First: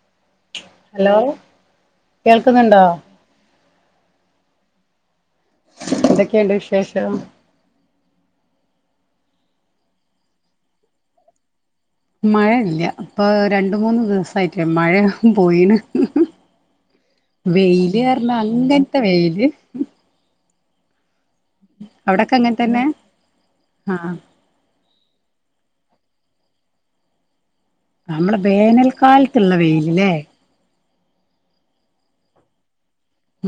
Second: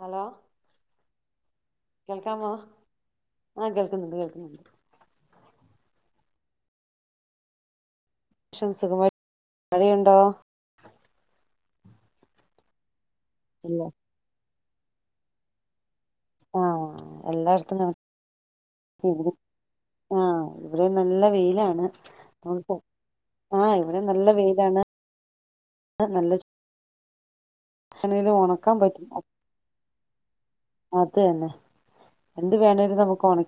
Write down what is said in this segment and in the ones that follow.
Hello hello കേൾക്കാമോ കേൾക്കുന്നുണ്ടോ ആ കേൾക്കുന്നുണ്ട് കേൾക്കുന്നുണ്ട് എന്തൊക്കെയുണ്ട് വിശേഷം ഷം സുഖമായി മഴയുണ്ടോ മഴ ഇല്ല ഇപ്പ രണ്ടു ഇല്ല മൂന്ന് ദിവസായി ക്കെ മഴ പോയിന് ആ എല്ലായിടത്തും വെയില് കണക്ക് കാരണം അങ്ങനത്തെ വെയില് ഇവിടെയും നല്ല വെയിലാണ് അവിടൊക്കെ അങ്ങനെ [unintelligible] തന്നെ ആ ഇവിടെ ആഹ് നല്ല വെയിലാണ് ആ നല്ല ചൂ നമ്മള പറ്റും വേനൽക്കാലത്തുള്ള വെയില് ല്ലേ അത് തന്നെ എന്ത് വേണേ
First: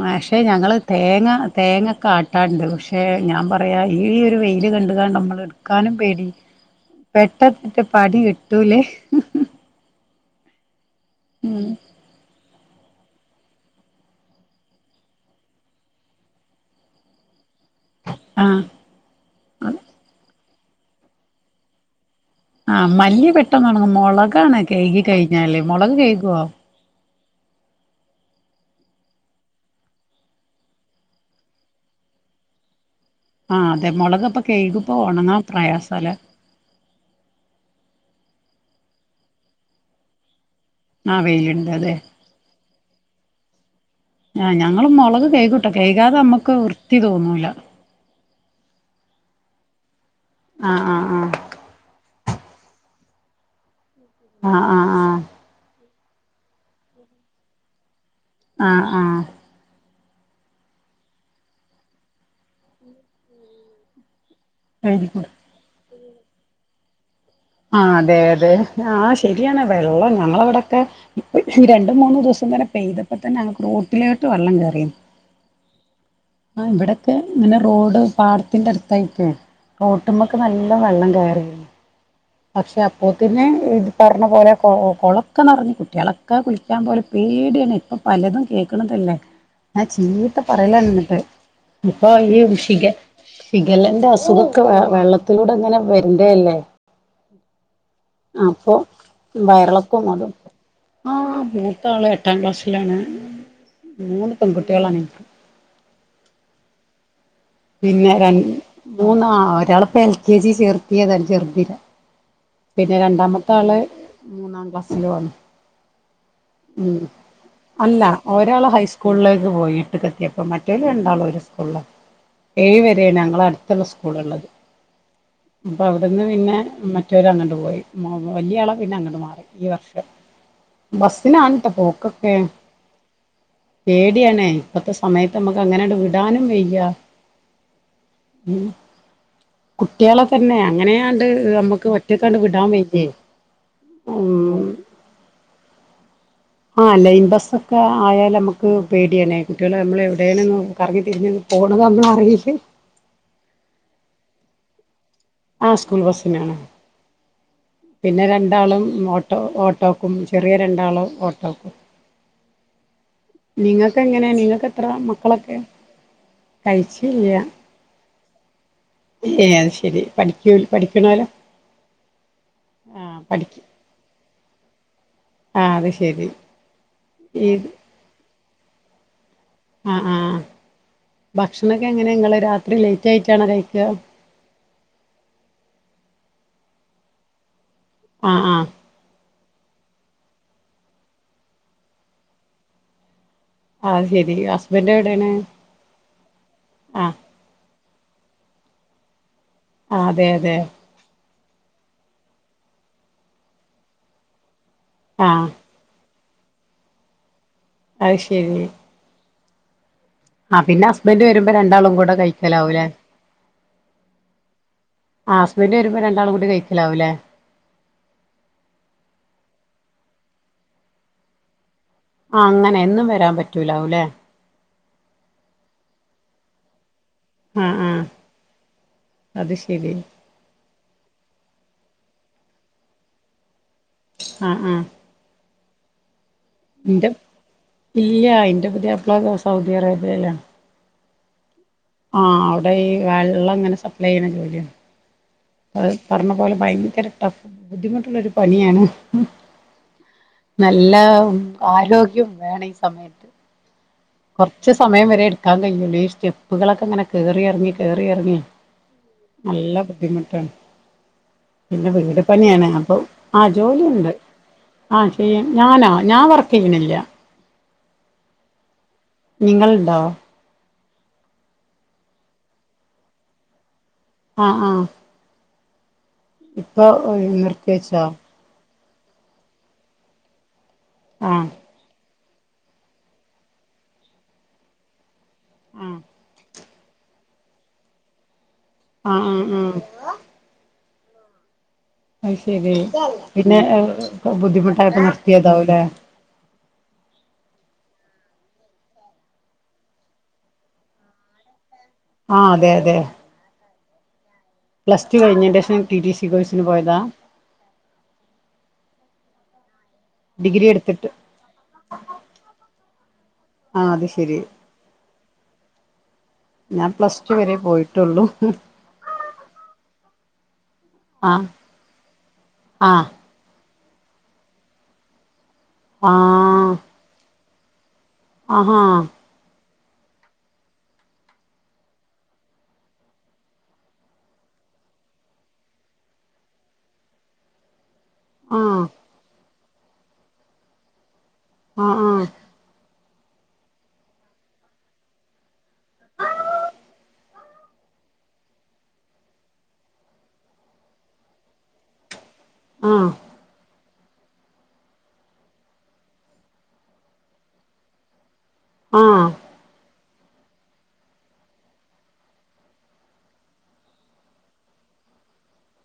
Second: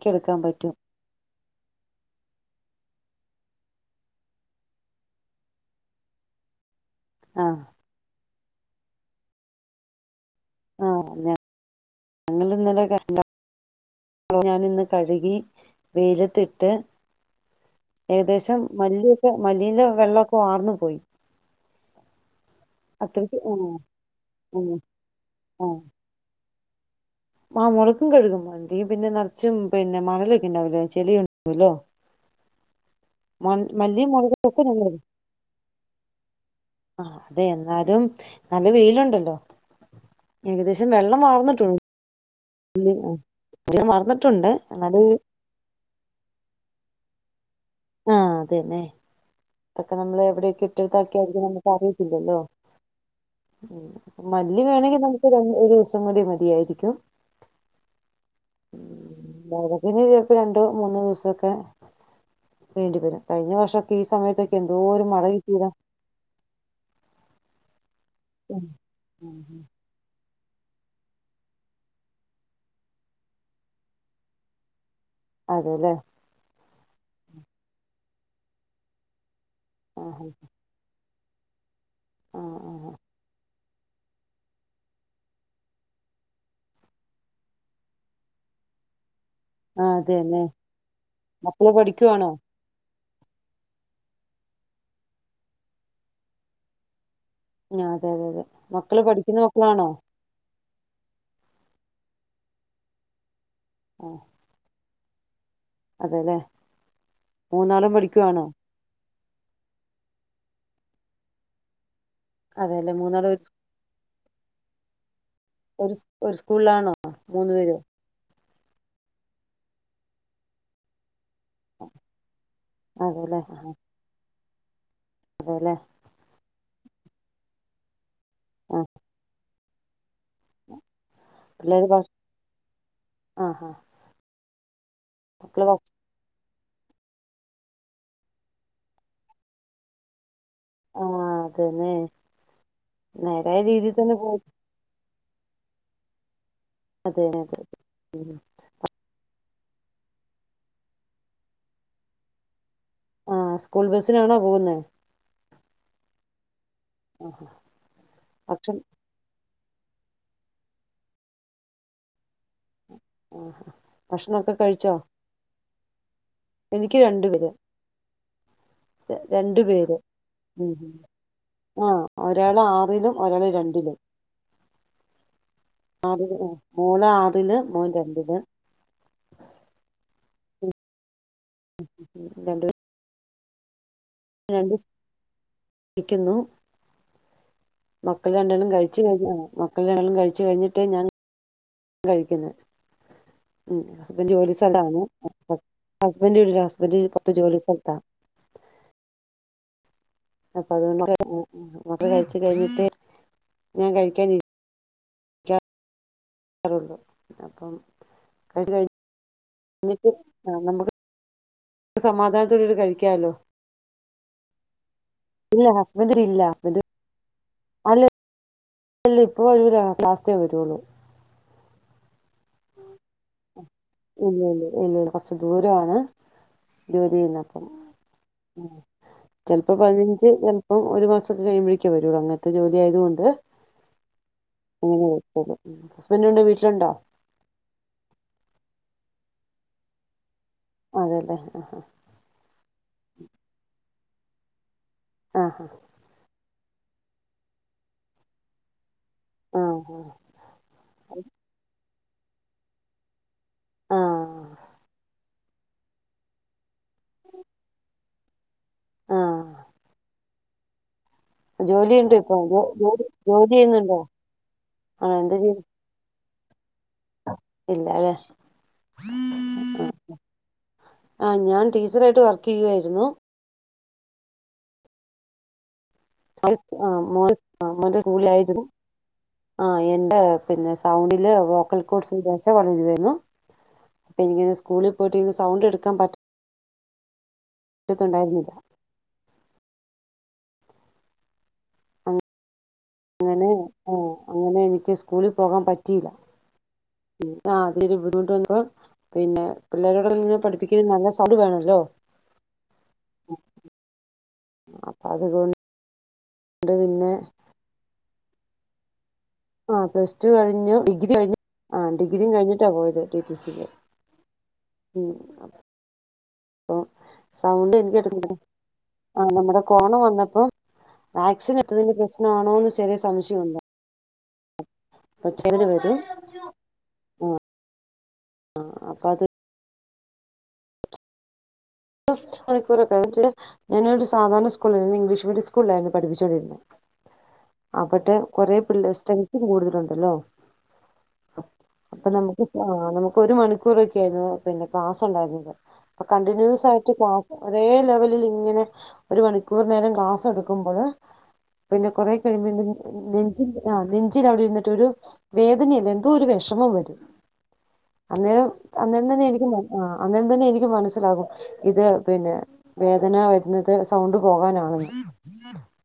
പക്ഷെ ഞങ്ങള് തേങ്ങ തേങ്ങക്കെ ആട്ടാണ്ട് പക്ഷേ ഞാൻ പറയാ ഈ ഒരു വെയില് കണ്ടുക നമ്മള് എടുക്കാനും പേടി ആ പെട്ടത്തിട്ട പടി കെട്ട് ട്ടൂല്ലേ [unintelligible] ആ ഞ ഞങ്ങളിന്നല്ലേ [unintelligible] ഞാൻ ഇന്ന് കഴുകി വെയിലത്തിട്ട് ആഹ് ഏകദേശം മല്ലിയൊക്കെ മല്ലീന്റെ വെള്ളക്കെ വാർന്നു പോയി. ആഹ് മല്ലി അത്രയ്ക്ക് ആ പെട്ടന്ന് ഒണങ്ങും. ആ മൊളകാണ് കഴികി കഴിഞ്ഞാല് മൊളക് കഴികുവോ? ആഹ് മൊളകും കഴുകും. അല്ലെങ്കി പിന്നെ നെറച്ചും പിന്നെ മണലൊക്കെ ഉണ്ടാവലോ ചെളിയൊക്കെ ഉണ്ടാവല്ലോ. ആ അതെ മല്ലിയും മൊളകിപ്പോ മുളകും ഒക്കെ ഞങ്ങൾ ഇടും. കഴികുമ്പോ ഒണങ്ങാൻ പ്രയാസം തല ആ അതെ, എന്നാലും നല്ല വെയിലുണ്ടല്ലോ. ഏകദേശം വെള്ളം ആഹ് വെയിലുണ്ട് വാർന്നിട്ടുള്ളൂ. അതെ ഇനി എ ആഹ് ഞങ്ങള് മൊളക് കഴുകൂട്ടോ. കഴുകാത് നമ്മുക്ക് വൃ ത്തി തോന്നൂല. ആഹ് അത് തന്നെ. നമ്മള് എവിടെയൊക്കെ ആഹ് ഇട്ടിട്ട് ആഹ് ആക്കിയതെന്ന് നമുക്ക് അറിയില്ലോ. [unintelligible] മല്ലി ആഹ് ആഹ് ആഹ് വേണമെങ്കി നമുക്ക് രണ്ട് ഒരിസം [unintelligible] മതിയായിരിക്കും. ആഹ് ആഹ് ഇനി ചെലപ്പോ രണ്ടോ മൂന്നോ ദിവസോക്കെ വേണ്ടിവരും. കഴിഞ്ഞവർഷൊക്കെ ഈ സമയത്ത് എന്തോരം മഴ ആഹ് കിട്ടിയതാ. ആഹ് [unintelligible] ഉം. ഉം. [unintelligible] തൊക്കെ ഇപ്പൊ ഈ രണ്ടു മൂന്നു ദിവസം തന്നെ പെയ്തപ്പോ തന്നെ ങ്ങക്ക് റോട്ടിലോട്ട് വള്ളം കേറീത്. അതെലേ. ആ ഇവടൊക്കെ ങ്ങനെ റോഡ് പാടത്തിന്റെ അടുത്തായിറ്റെ ആ റോട്ടുമ്മക്ക് നല്ല വെള്ളം കയ ട്ടേ ആ ആ പക്ഷെ ആ. അപ്പോത്തിന്നെ, ഇത് പറഞ്ഞ പോലെ കൊ കൊളൊക്കെ നെറഞ്ഞു കുട്ട്യാളൊക്കെ കുളിക്കാൻ പോവല പേട്യണ് പ്പം പലതും കേക്ക്ണതല്ലേ. ആ, ഞാൻ ചീത്ത അതെന്നെ പറയലാണ് ന്ന്ട്ട്. മക്കള് പഠിക്കുവാണോ? [unintelligible] ഷിഗല്ലെന്റെ അസുഖൊക്കെ വെ വെള്ളത്തിലൂടെ ങ്ങനെ വര്ണ്ടേ അല്ലേ ഞാ അതെ യതെ അതെ മക്കള് പഠിക്കുന്ന മക്കളാണോ ആഹ് മൂത്ത ആള് എട്ടാം ക്ലാസ്സിലാണ് മൂന്ന് പെൺകുട്ട്യാളാണ് [inaudible] അതെലെ മൂന്നാളും പഠിക്കുവാണോ മൂന്നാ ഒരാളിപ്പ എൽ കെ ജി ചേർത്തിത ചെർതിനെ. അതെല്ലെ പിന്നെ മൂന്നാളും ഒരു രണ്ടാമത്തെ ആള് മൂന്നാംക്‌ളാസിലുആണ് ഒരുസ് ഒരു സ്കൂൾലാണോ മൂന്നു പേരും ഒരാൾ ഹൈസ്കൂളിലേക്ക് പോയി എ ട്ട്ക്ക്ക്കെത്തിയപ്പോ മറ്റോൽ രണ്ടാളും ഒരു സ് ക്കൂള്ള ഏഴ് വരെണ് അതെല്ലെ ഞങ്ങളെ അട്ത്ത്ള്ള സ്കൂളുള്ളത്. അതെല്ലെ അപ്പൊ അവിടന്ന് പിന്നെ. മ്മ [unintelligible] [unintelligible] അങ്ങട്ട് പോയി വല്ല്യ ആള് ആ പിന്നെ അങ്ങട്ട് മാറി ഈ വർഷം ബസിനാണ് ട്ടോ പിള്ളേര് ഭക്ഷ പോക്കൊക്കെ ആ ആ പേടിയാണേ ഇപ്പത്തെ സമയത്ത് നമ്മക്ക് മക്കള് ഭക്ഷ അങ്ങനട് വിടാനും- വയ്യ ഉം കുട്ടികള് - പിന്നെ ആ അങ്ങനെയാണ്ട് അതന്നെ അമ്മക്ക് വിടാൻ വയ്യേ നേരായ രീതിയിൽ തന്നെ പോയി ഉംമ് ആ ലൈൻ അതെ ബസ്സ അതെ ഒക്കെ ആയാൽ നമുക്ക് പേടിയാണേ കുട്ടികള് നമ്മള് എവിടേലും ഒന്ന് കറങ്ങി തിരിഞ്ഞ് അങ്ങ് പോണത് ഒന്നും അറിയില്ല ആ സ്കൂൾ ബസിനാണോ പോകുന്നേ ആ സ്കൂൾ ബസിനാണ് പിന്നെ ഭക്ഷ രണ്ടാളും ഓട്ടോ ഓട്ടോ- ഓട്ടോക്കും [unintelligible] ചെറിയ രണ്ടാളും ഓട്ടോക്കു ആ നിങ്ങക്ക് എങ്ങനെയ ഭക്ഷണൊക്കെ നിങ്ങക്ക് കഴിച്ചോ എത്രയാ മക്കളൊക്കെ എനിക്ക് രണ്ടു കഴിചില്യ പേര് രണ്ടു പേര് പഠിക്കൂ ഉം ഉം പഠിക്കണോലോ ആഹ് ഒരാള് ആറിലും ആഹ് ഒരാള് പഠിക്കും രണ്ടിലും ആഹ് അത് ശരി ആറില് ഉം മോള് ഈ ആറില് മോൻ രണ്ടില് ആഹ് ആഹ് ഭക്ഷണൊക്കെ എങ്ങനെ ഇങ്ങള് രാത്രി ലേറ്റായിട്ട് ച്ചാണാ കഴിക്കുക രണ്ടുസ് ക്കുന്നു മക്കള് ആഹ് ആഹ് രണ്ടെണ്ണോം കഴിച്ചു കഴിഞ്ഞതാ മക്കള് എല്ലാരും കഴിച്ചു കഴിഞ്ഞിട്ടെ ഞാൻ- കഴിക്കുന്നേ ഉം അത് ഹസ്ബൻഡ് ശരി ജോലി ഹസ്ബൻഡ് സ്ഥലമാണ് എവിടെയാണ് ഹസ്ബൻഡ ഹസ്ബന്ഡ ആഹ് ഇപ്പറത് ജോലി സ്ഥല- ആഹ് ആഹ് അതെ അതെ അപ്പൊ അതൊന്ന [unintelligible] അൊക്ക [unintelligible] കഴച്ച് കഴിഞ്ഞിട്ട് ഞാൻ കഴിക്കാന ആ അത്രേയുള്ളു അപ്പം അത് ശരി കഴിഞ്ഞ- എക്ക് ആ നമുക്ക് ഇപ്പ രണ്ടാളും കൂടെ സമാധാനത്തോടെ കഴിക്കലാവൂലേ കഴിക്കാലോ ആ ഇല്ല ഹസ്ബൻഡ് വരുമ്പോ രണ്ടാളും കൂടി കഴിക്കലാവൂല്ലേ അല്ലെ അല്ല ഇപ്പൊ ഒരു രഹസാസ്ഥ്യേ വരുള്ളു ആ അങ്ങനെ എന്നും വരാൻ പറ്റും റ്റലാവല്ലേ ഇല്ല [unintelligible] ഇല്ല ഇല്ല കൊറച്ച് ദൂരാണ് ജോലി ചെയ്യുന്നപ്പം ആഹ് ആഹ് അത് ചിലപ്പോ ശരി പതിനഞ്ച് അപ്പം ഒരു മാസക്കെ കഴുമ്പഴേക്ക് വരൊള്ളൂ അങ്ങനത്തെ ജോലി ആയതു കൊണ്ട് ആഹ് ആഹ് അങ്ങനെ [unintelligible] ഹസ്ബൻഡുണ്ട് വീട്ടിലുണ്ടോ ഇന്റെ ഇല്ലാ ഇന്റെ പുത്യാപ്പ്ള സൗദി അറേബ്യയിലാ. അതേല്ലേ. ആഹ് അവ്ടെ ഈ വെള്ളം അങ്ങനെ സ പ്ലൈ ചെയ്ണ ജോലിയാ. ആഹ് അത് പറഞ്ഞ പോലെ ഭയങ്കര ടഫ് ബുദ്ധിമുട്ടുള്ളൊരു പണിയാണ്. ആഹ് നല്ല ആരോ ഗ്യം വേണ ഈ സമയത്ത്. ആഹ് കുറച്ചു സമയം വരെ എടുക്കാൻ കഴിയൂല്ലേ ഈ സ്റ്റെപ്പുകളൊക്കെ ഇങ്ങനെ കേറി ഇറങ്ങി കേറിയിറങ്ങി ആഹ് നല്ല ബുദ്ധിമുട്ടാണ് പിന്നെ ജോലിയുണ്ട് വീട് ഇപ്പൊ ജോ പണിയാണ് അപ്പൊ ജോലി ആ ജോലി ചെയ്യുന്നുണ്ടോ ജോലിയുണ്ട് ആഹ് ചെയ്യും ഞാനോ ഞാൻ വർക്ക് ചെയ്യണില്ല ഇല്ലാല്ലേ നിങ്ങളുണ്ടോ ആ ഞാൻ ടീച്ചറായിട്ട് വർക്ക് ചെയ്യുവാരുന്നു ആഹ് ആഹ് ആ ഇപ്പൊ മോന്റെ ആ നിർത്തി മോന്റെ വെച്ചോ സ്കൂളി ആയിരുന്നു ആ എന്റെ പിന്നെ സൗണ്ടില് ആഹ് വോക്കൽ കോഡ്സ് ദശ വളരുന്നു പിന്നെ സ്കൂളിൽ പോയി ട്ട് സൗണ്ട് എടുക്കാൻ ആഹ് പറ്റു പറ്റുന്നുണ്ടായിരുന്നില്ല ആഹ് ആഹ് ഉം മ് ശരി അങ്ങനെ പിന്നെ ആ അങ്ങനെ എനിക്ക് ബുദ്ധിമുട്ടായിട്ട് സ്കൂളിൽ നിർത്തിയതാവൂല്ലേ ആ അതൊരു ബുദ്ധിമുട്ട് വന്നപ്പോ പിന്നെ പിള്ളേരോടൊന്ന് പഠിപ്പിക്കുന്നതിന് നല്ല സൗണ്ട് വേണമല്ലോ ആഹ് അതെ അതെ അപ്പൊ പ്ലസ് ടു കഴിഞ്ഞേന്റെ അതുകൊണ്ട് ശേഷം ടി ടി സി കോഴ്സിന് പോയതാ പിന്നെ ആഹ് പ്ലസ് ടു കഴിഞ്ഞു ഡിഗ്രി കഴിഞ്ഞ് ആ ഡിഗ്രിയും കഴിഞ്ഞിട്ടാ പോയത് ടി ടി ടി ക്ക് ആഹ് അത് ശരി ഉം അപ്പം ഞാൻ പ്ലസ് ടു വരെ സൗണ്ട് എനിക്ക് പോയിട്ടുള്ളൂ എടുക്കുമ്പഴും ആ നമ്മടെ കോണ വന്ന് അപ്പോ ആഹ് വാക്സിൻ എടുത്തതിന്റെ പ്രശ്നമാണോന്ന് ചെറിയ ആഹ് സംശയമുണ്ട് വീട് ആഹ് ആഹാ മണിക്കൂറൊക്കന്നിട്ട് ഞാനൊരു സാധാരണ സ്കൂളിന്ന് ഇംഗ്ലീഷ് മീഡിയം സ്കൂലിലായിരുന്നു പഠിപ്പിച്ചത് പഠിപ്പിച്ചോണ്ടിരുന്നത് ട്ട് കുറെ ആഹ് പിള്ളേർ സ്‌ട്രെങ്ങതും കൂടുതലാ ഉണ്ടല്ലോ ആഹ് അപ്പൊ ആഹ് നമുക്ക് ആഹ് നമുക്ക് ഒരു മണിക്കൂറൊക്കെയായിരുന്നു പിന്നെ ക്ലാസ് ഉണ്ടായിരുന്നത് അപ്പോ കണ്ടിന്യൂസ് ആയിട്ട് ക്ലാസ്സ് ഒരേ ലെവലിൽ ഇങ്ങനെ ഒരു മണിക്കൂർ നേരം ക്ലാസ് എടുക്കുമ്പോഴ് പിന്നെ കുറെ ആഹ് നെഞ്ചിൻ ആ നെഞ് നെഞ്ചിന്റവിടെ യിരുന്നിട്ടൊരു വേദന അല്ല എന്തോ ഒരു വിഷമം വരും അന്നേരം അന്നേരം ആഹ് തന്നെയായിരിക്കും ആ അന്നേരം തന്നെ എനിക്ക് മനസ്സിലാകും ഇത് പിന്നെ വേദന വരുന്നത് സൗണ്ട് പോകാനാണെന്ന്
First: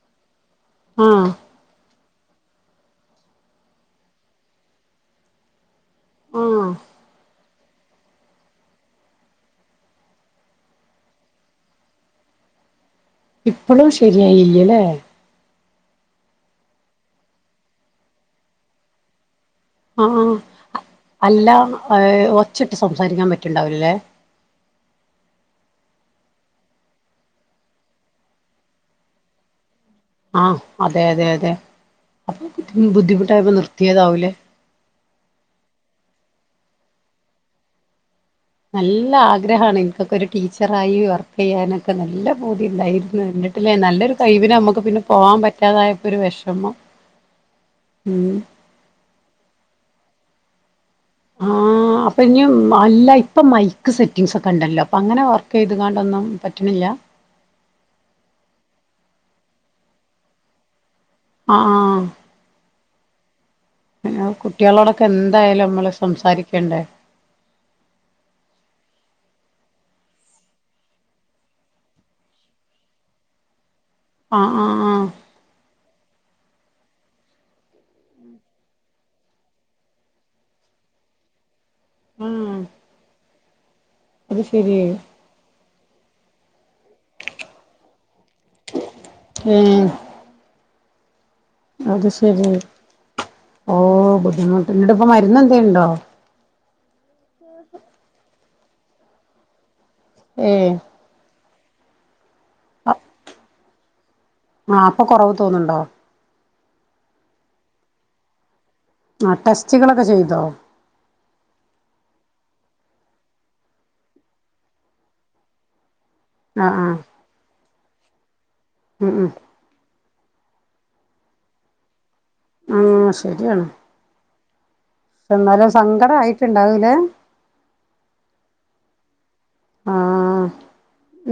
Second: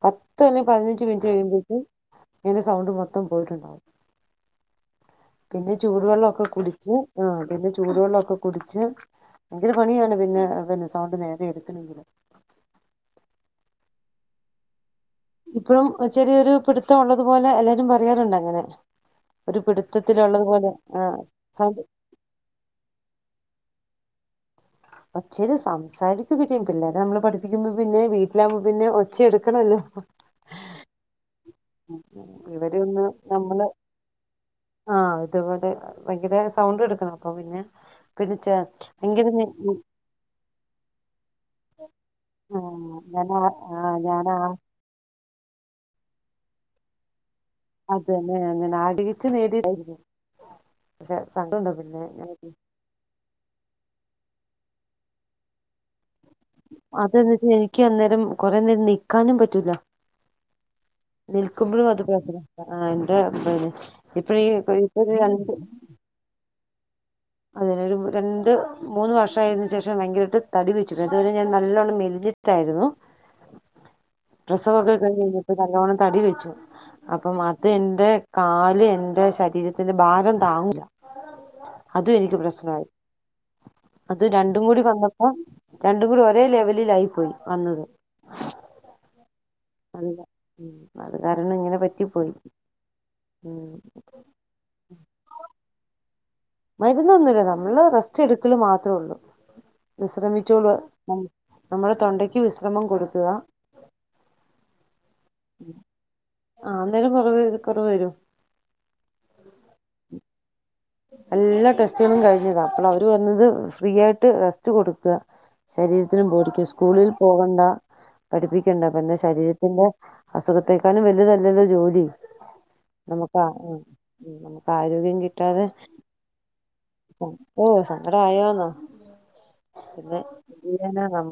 പത്ത ത്ത് അല്ലെ പതിനഞ്ച് മിനിറ്റ് ആഹ് കഴിയുമ്പഴേക്കും എന്റെ സൗണ്ട് മൊത്തം പോയിട്ടുണ്ടാവും പിന്നെ ചൂടുവെള്ളവൊക്കെ ആഹ് കുടിച്ച് ആഹ് പിന്നെ ചൂടുവെള്ളവൊക്കെ കുടിച്ച് ഭയങ്കര പണിയാണ് പിന്നെ പിന്നെ സൗണ്ട് നേരെയെടുക്കണെങ്കില് ഇപ്പളും ശരിയായില്ല്യല്ലെ ഇപ്പഴും ചെറിയൊരു പിടുത്ത ഒള്ളതുപോലെ എല്ലാരും പറയാറുണ്ട് അങ്ങനെ ഒരു ആ പിടുത്തത്തിലുള്ളത് പോലെ ആഹ് അല്ല സൗണ്ട് ഒച്ചിട്ട് സംസാരിക്കാൻ പറ്റുണ്ടാവുലല്ലേ ഒച്ചയില് സംസാരിക്കുക്കെ ചെയ്യും പിള്ളാരെ നമ്മള് പഠിപ്പിക്കുമ്പോ പിന്നെ വീട്ടിലാവുമ്പോ പിന്നെ ഒച്ച എടുക്കാണല്ലോ ആഹ് അതെ അതെ അതെ അപ്പൊ ഇവരെ ഒന്ന് ബുദ്ധിമുട്ടായപ്പോ നമ്മള് നിർത്തിയതാവൂലേ ആഹ് ഇതേപോലെ ഭയങ്കര സൗണ്ട് എടുക്കണം അപ്പ പിന്നെ പിന്നെ ചെ നല്ല ഭയങ്കര ആഗ്രഹാണ് എനിക്കൊക്കെ ഒരു ടീച്ചറായി വർക്ക് ചെയ്യാനൊക്കെ നല്ല പൂതി ആഹ് ഒണ്ടായിരുന്നു ഞാൻ എന്നിട്ടില്ലേ ആഹ് നല്ലൊരു ഞാൻ കയിവിന നമ്മുക്ക് പിന്നെ പോകാൻ പറ്റ പറ്റാതായപ്പൊ ഒരു വെഷമം അതന്നെ അങ്ങനാഗ്രഹിച്ചു നേടിയതായിരുന്നു പക്ഷെ ആ സങ്കടമുണ്ടോ പിന്നെ അപ്പൊ ഇനി അല്ല ഇപ്പ മൈക്ക് സെറ്റിങ്സ് ഒക്കെ ക്കണ്ടല്ലോ അങ്ങനെ വർക്ക് ചെയ് അതന്ന്ച്ചാ എനിക്ക് അന്നേരം കൊറെ നേരം നീക്ക ക്കാനും പറ്റൂല ആഹ് നിൽക്കുമ്പോഴും ആഹ് അത് [unintelligible] [unintelligible] ഇപ്പ ഈ ഇപ്പൊ കുട്ടികളോടൊക്കെ ഒരു എന്തായാലും നമ്മള് സംസാരിക്കേണ്ടേ അതെ ഒരു രണ്ട് മൂന്ന് വർഷം ആയതിനന് ശേഷം ഭയങ്കരട്ട് തടിവെച്ചു അതുവരെ ഞാൻ നല്ലവണ്ണം മെലഞ്ഞിട്ടായിരുന്നു ആഹ് പ്രസവോക്കെ ആഹ് കഴിഞ്ഞ് കഴിഞ്ഞപ്പോ നല്ലോണം തടി വെ ച്ചു അപ്പം അത് എന്റെ കാല് എന്റെ ശരീരത്തിന്റെ ഭാരം താങ്ങുല അതും ആഹ് എനിക്ക് ആഹ് പ്രശ്നവായി അത് രണ്ടും കൂടി വന്നപ്പോ ര രണ്ടും ഒരേ ലെവലിലായി പോയി വന്നത് ഏഹ് അല്ല ഉം അത് കാരണം ഇങ്ങനെ പറ്റി അത് പോയി ശെരി ഉം ഓ ബുദ്ധിമുട്ട് ഇപ്പ മരുന്ന് എന്തേണ്ടോ മരു നന്ന് ഒന്നുല നമ്മള് റെസ്റ്റ് എടു മക്കൾ മാത്രേ ഉള്ളൂ ഏയ് വിശ്രമിച്ചോളൂ നാം നമ്മുടെ തൊണ്ടയ് ക്ക് വിശ്രമം കൊടുക്കുക ആ അപ്പൊ കൊറവ് തോന്നുന്നുണ്ടോ ആ അന്നേരം നല്ലരീതി കുറവ് വരും ന്താ എല്ലാ ടെസ്റ്റുകളും കഴിഞ്ഞതാ അപ്പോൾ അവർ പറഞ്ഞത് ഫ്രീ ആയിട്ട് റെസ്റ്റ് കൊടുക്കുക ശരീരാ ത്തിനും ആ ബോഡിക്കും ആ സ്കൂളിൽ പോകണ്ട പഠിപ്പിക്കണ്ട ഉം പിന്നെ ഉം ശരീരത്തിന്റെ അസുഖത്തെേക്കാളും വേലുതല്ലല്ലോ ജോലി ആ നമുക്കാ ആ ശരിയാണ് ഉ നമ്മു ആരോഗ്യം കിട്ടാതെ എന്നാലും സങ്കടം ആയിട്ടുണ്ടാവൂലേ സങ്കടമൊ സങ്കടമായോന്നോ ആ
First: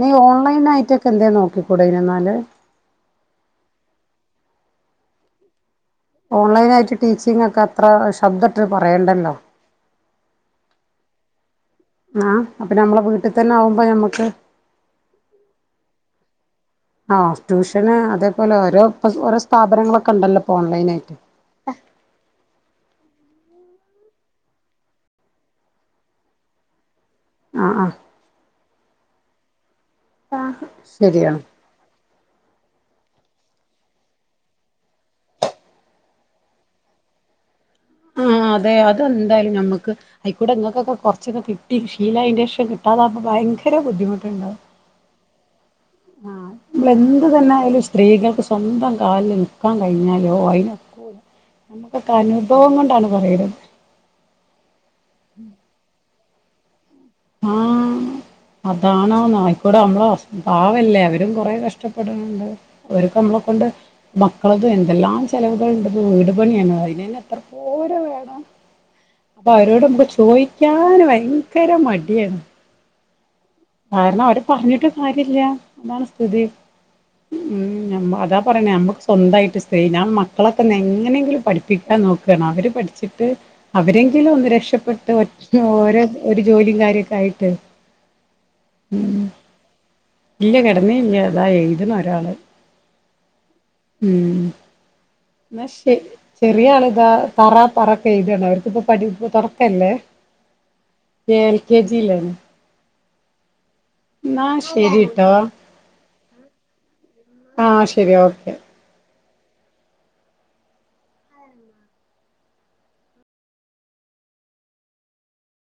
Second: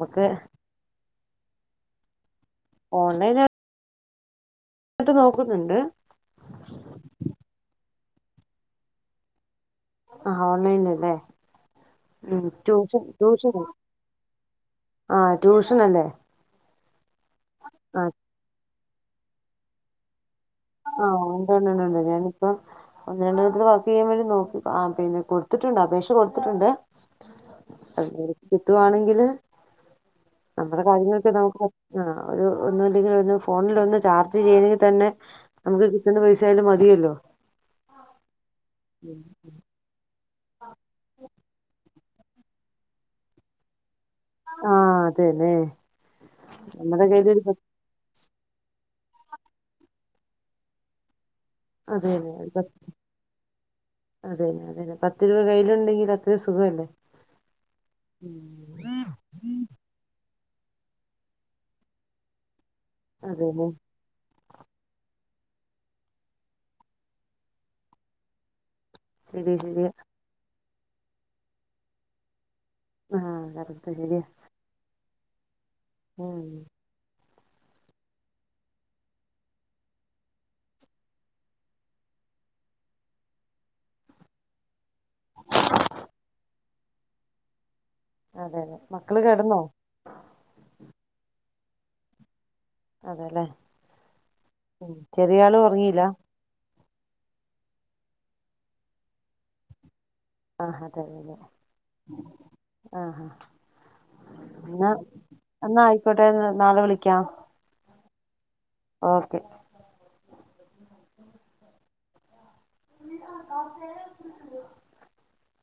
നീ ഓൺലൈൻ ആയിട്ടൊക്കെ എന്ത നോക്കിക്കൂടന എന്നാല് ഓൺലൈനായി എന്നിട്ട് നോക്കുന്നുണ്ട് ഓൺലൈനായിട്ട് ടീച്ചിങ് ഒക്കെ അത്ര ശബ്ദ ഇട്ട് പറയണ്ടല്ലോ ആ ഓൺലൈനിൽ അല്ലേ ആ ഉ അപ്പൊ നമ്മളെ ടൂഷൻ വീട്ടിൽ തന്നെ ടൂഷനോ ആവുമ്പോ ഞമ്മക്ക് ആ ട്യൂഷൻ അല്ലേ ആ ട്യൂഷന് ആ അതേപോലെ ഓരോ ഓരോ സ്ഥാപനങ്ങളൊക്കെ ഉണ്ടല്ലോ ഇപ്പൊ ഓൺലൈൻ ആയിട്ട് ആഹഉണ്ട്ണ്ടണ്ടണ്ട് ഞാനിപ്പം ഒരാൾ വർക്ക് ചെയ്യാൻ വേണ്ടി നോക്കി ആ പിന്നെ കൊടുത്തിട്ടുണ്ട് അപേക്ഷ കൊടുത്തിട്ടുണ്ട് ആ ആ [unintelligible] കിട്ടുവാണെങ്കിൽ ഏ നമ്മുടെ കാര്യങ്ങളൊക്കെ ശരിയാണ് നമുക്ക് ആ ഒരു ഒന്നുംല്ലെങ്കിൽ ഒരു ഫോണിൽ ഒന്ന് ചാർജ് ചെയ്യണെങ്കി തന്നെ നമുക്ക് കിട്ടുന്ന പൈസായാലും മതിയല്ലോ ആ അതെ അതെന്തായാലും ഞമ്മക്ക് അയിക്കൂടാ നിങ്ങകൊക്കെ കുറച്ചൊക്കെ കിട്ടി ലില ഇന്റെക്ഷൻ കിട്ടാതാകുമ്പ ഭയങ്കര ബുദ്ധിമു ഉണ്ടാവും ആതേല്ലേ ആ നമ്മള് എന്ത് തന്നെയാലും സ്ത്രീകൾക്ക് സ്വന്തം കാലില് നിൽക്കാൻ കഴിഞ്ഞാലോ അയിന് അതെ അതെ ഇപ്പ അതേന്ന അതേന്ന പത്ത് രൂപ കയ്യിലുണ്ടെങ്കിൽ [unintelligible] സുഖ അല്ലേ ആ അതണോ നായിക്കൂട നമ്മള ഉം പാവല്ലേ അവരും കൊറെ കഷ്ടപ്പെടുന്നുണ്ട് അവര്ക്ക് നമ്മളെ കൊണ്ട് അതന്നെ മ മക്കളും എന്തെല്ലാം ചെലവുകൾ ഉണ്ടെന്ന് വീട് പണിയാണ് അതിനന്നെ എത്ര പോര വേണം അപ്പൊ ശരി അവരോട് ശരിയാ നമുക്ക് ചോയ് ഞാന് ഭയങ്കര മ [unintelligible] ആ കാരണം അവര് പറഞ്ഞിട്ട് ആകില്ല [unintelligible] എന്താ ഉം സ്ഥിതി ഉം [unintelligible] അതാ പറയണ നമ്മക്ക് സ്വന്തമായിട്ട് സ്ത്രീ ഞാൻ മക്കള തന്നെ എങ്ങനെങ്കിലും പഠിപ്പിക്കാൻ നോക്കുകയാണ് അവര് പഠിച്ചിട്ട് അവരെങ്കിലും ഒന്ന് രക്ഷപ്പെ [unintelligible] ഓരോ [unintelligible] ജോലിയും കാര്യ [unintelligible] ക്കായിട്ട് അതെ അതെ ഉം മക്കള് കിടന്നോ ഇല്ല കിടന്നേ ഇല്ല അതാ [unintelligible] ഇഒരാള് അതേല്ലേ ഉം എന്നാ ശരി ഉറങ്ങിയില്ല [unintelligible] ചെറിയ ആള് തറാ പററക്കെ എഴുതയാണ് അവർക്കിപ്പ പടി തുറക്കല്ലേ ആഹ് അതല്ലെ എൽ ആഹ ആാ എന്ന ശരിട്ടോ എന്നാ ആയിക്കോട്ടെ നാളെ വിളിക്കാം ആഹ ശരി ഓക്കെ ഘഗ്ഗഫ്ഡ് [unintelligible] ർവഹിന്ന് ഡിഫ്‌യത്ബ് [unintelligible]